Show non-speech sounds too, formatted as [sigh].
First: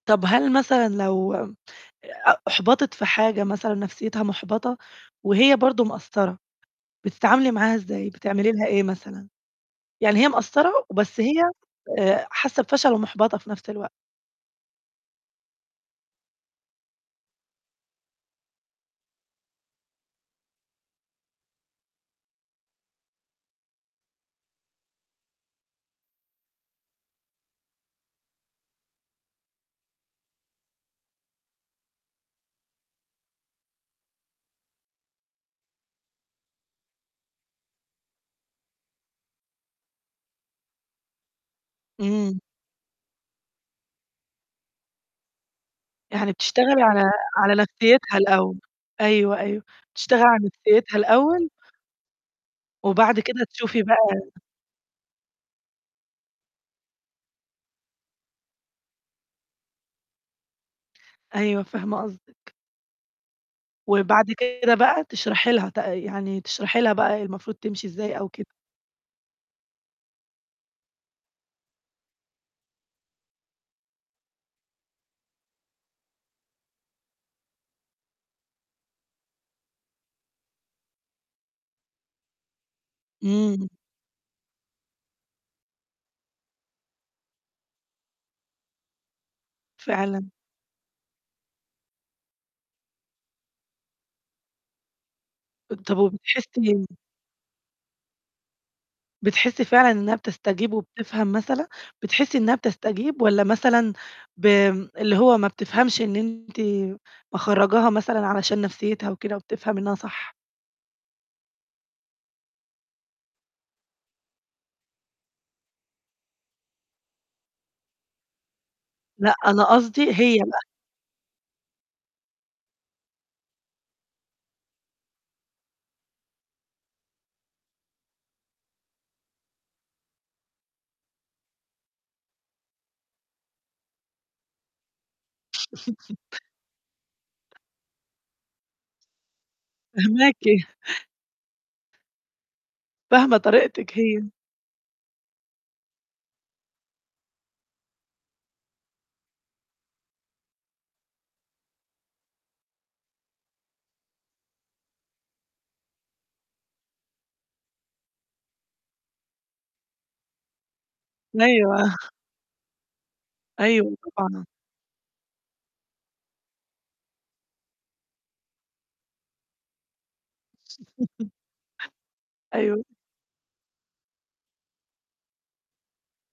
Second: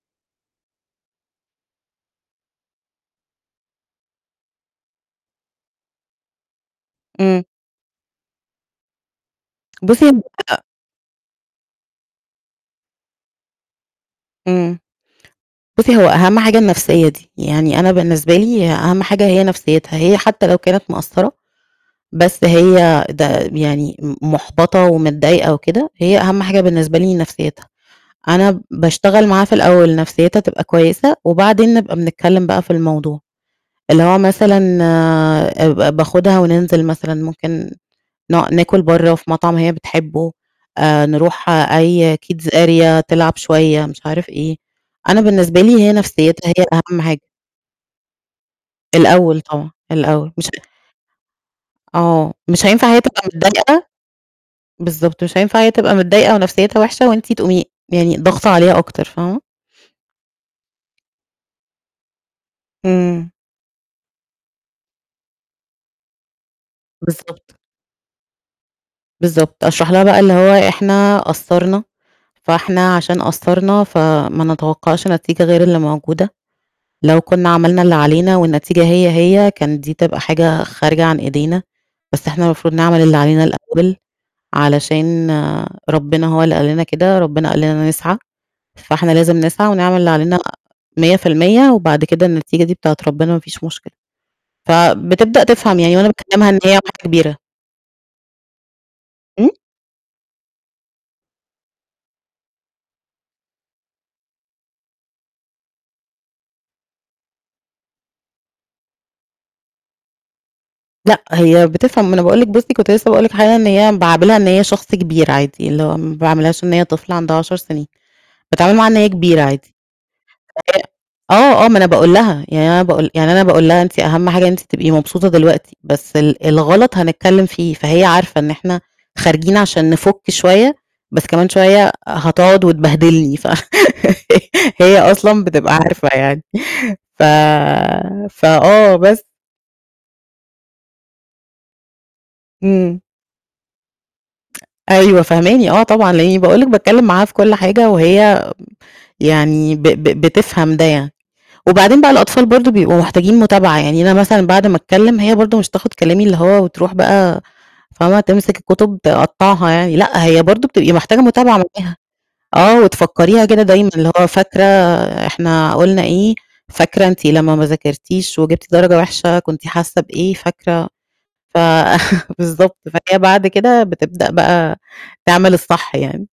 طَب هل مثلًا لو م أ أُحبَطت في حاجة مثلًا نَفْسيتها مُحبَطة وهي برضه مقصّرة، إمم. بتتعاملي معاها إزاي، بتعملي لها إيه مثلًا، بُصّي يعني هي [unintelligible] مقصّرة وبس هي آآ، حاسّة بفَشل ومُحبَطة في نُفْس الوقت؟ إمم. بُصّي هو أهَم حاجة النَفْسية دي، يعني أنا بالنسبة لي ه أهَم حاجة هي نَفْسيتها هي حتى لو كانت مقصّرة بس هي ده م يعني م مُحبَطة ومتضايقة وكده، هي أهَم حاجة بالنسبة لي نَفْسيتها. أنا باشتغل معاها في الأول نَفْسيتها تبقى كويسة وبعدين نبقى بنتكلّم بقى في الموضوع، اللي هو مثلًا آآ ب ب باخُدها وننزِل مثلًا ممكن ن ناكُل برّه في مطعم هي بتحبه، آآ نروح أي إمم. kids area تلعب شوية مش عارف إيه، أنا بالنسبة لي هي يعني نَفْسيتها هي بتشتغلي على أهَم حاجة. على نَفْسيتها الأول. أيوه، الأول أيوه. طبعًا، بتشتغلي الأول على مش نَفْسيتها الأول آه. مش هينفَع هي وبعد تبقى كده تشوفي متضايقة بقى بالضبط، مش هينفَع هي تبقى متضايقة ونَفْسيتها وِحشة وأنتِ تقومي يعني ضاغطة عليها أكتر، فاهمة؟ أيوه، فاهمة قصدِك. إمم. وبعد كده بقى تشرحي لها تق يعني تشرحي لها بقى المفروض بالضبط. تمشي إزاي أو كده. بالضبط. أشرح لها بقى اللي هو إحنا قصّرنا، فإحنا عشان قصّرنا فما نتوقّعش نتيجة غير اللي موجودة. لو كنّا عملنا اللي علينا والنتيجة هي، هي كانت دي تبقى حاجة خارجة عن إيدينا، بس إحنا المفروض نعمل اللي علينا إمم. الأول علشان ربنا هو اللي قال لنا كده، ربنا قال لنا نسعى، فإحنا لازم نسعى ونعمل اللي فعلًا. علينا 100% وبعد كده النتيجة دي بتاعة ربنا ما فيش مشكلة. فبتبدأ تفهم أد طَب يعني وأنا باكلمها إن هي وبتحسّي واحدة كبيرة. إمم. بتحسّي فعلًا إنّها بتستجيب وبتفهم مثلًا، بتحسّي إنّها بتستجيب، والّا مثلًا بم اللي هو ما بتفهمش إن أنتِ مخرّجاها مثلًا علشان نَفْسيتها وكده وبتفهم إنّها صح؟ لأ، هي بتفهم. ما أنا باقول لِك بُصّي كنت لسه باقول لِك حاجة إن هي باعاملها إن هي شخص كبير عادي، اللي هو ما باعاملهاش إن هي طفلة عندها 10 سِنين، باتعامل معاها إن هي لأ، كبيرة أنا عادي. قصدي، هي بقى. [unintelligible] آه، آه، ما أنا باقول لها، يعني أنا باقول يعني أنا باقول لها "أنتِ أهَم حاجة إن أنتِ تبقي مبسوطة دلوقتي بس ال الغَلط هنتكلّم فيه،" فهي عارفة إن إحنا خارجين عشان نِفُك شوية، بس كمان شوية هتقعُد وتبهدلني ف [laughs] هي أصلًا بتبقى عارفة يعني. [chuckles] ف فآه بس. فاهماكِ. إمم. فاهمة طريقتِك هي أيوه، فاهماني. آه، طبعًا، لإنّي باقول لِك باتكلّم معاها في كل حاجة وهي يعني ب ب بتفهم ده يعني. وبعدين بقى الأطفال برضه بيبقوا محتاجين مُتابعة، يعني أنا مثلًا بعد ما أتكلّم هي برضه مش هتاخُد كلامي اللي هو وتروح بقى فاهمة، تمسِك الكُتب تقطعها يعني، لأ، هي برضه بتبقي محتاجة مُتابعة أيوه. معاها آه، وتفكّريها كده دايمًا أيوه، اللي هو طبعًا. فاكرة إحنا قُلنا إيه، فاكرة أنتِ لمّا ما ذاكرتيش وجِبتِ درجة وحشة كنتِ حاسّة بإيه، فاكرة [chuckles] ف [chuckles] بالضبط، أيوه. فهي بعد كده بتبدأ بقى تعمل الصح يعني.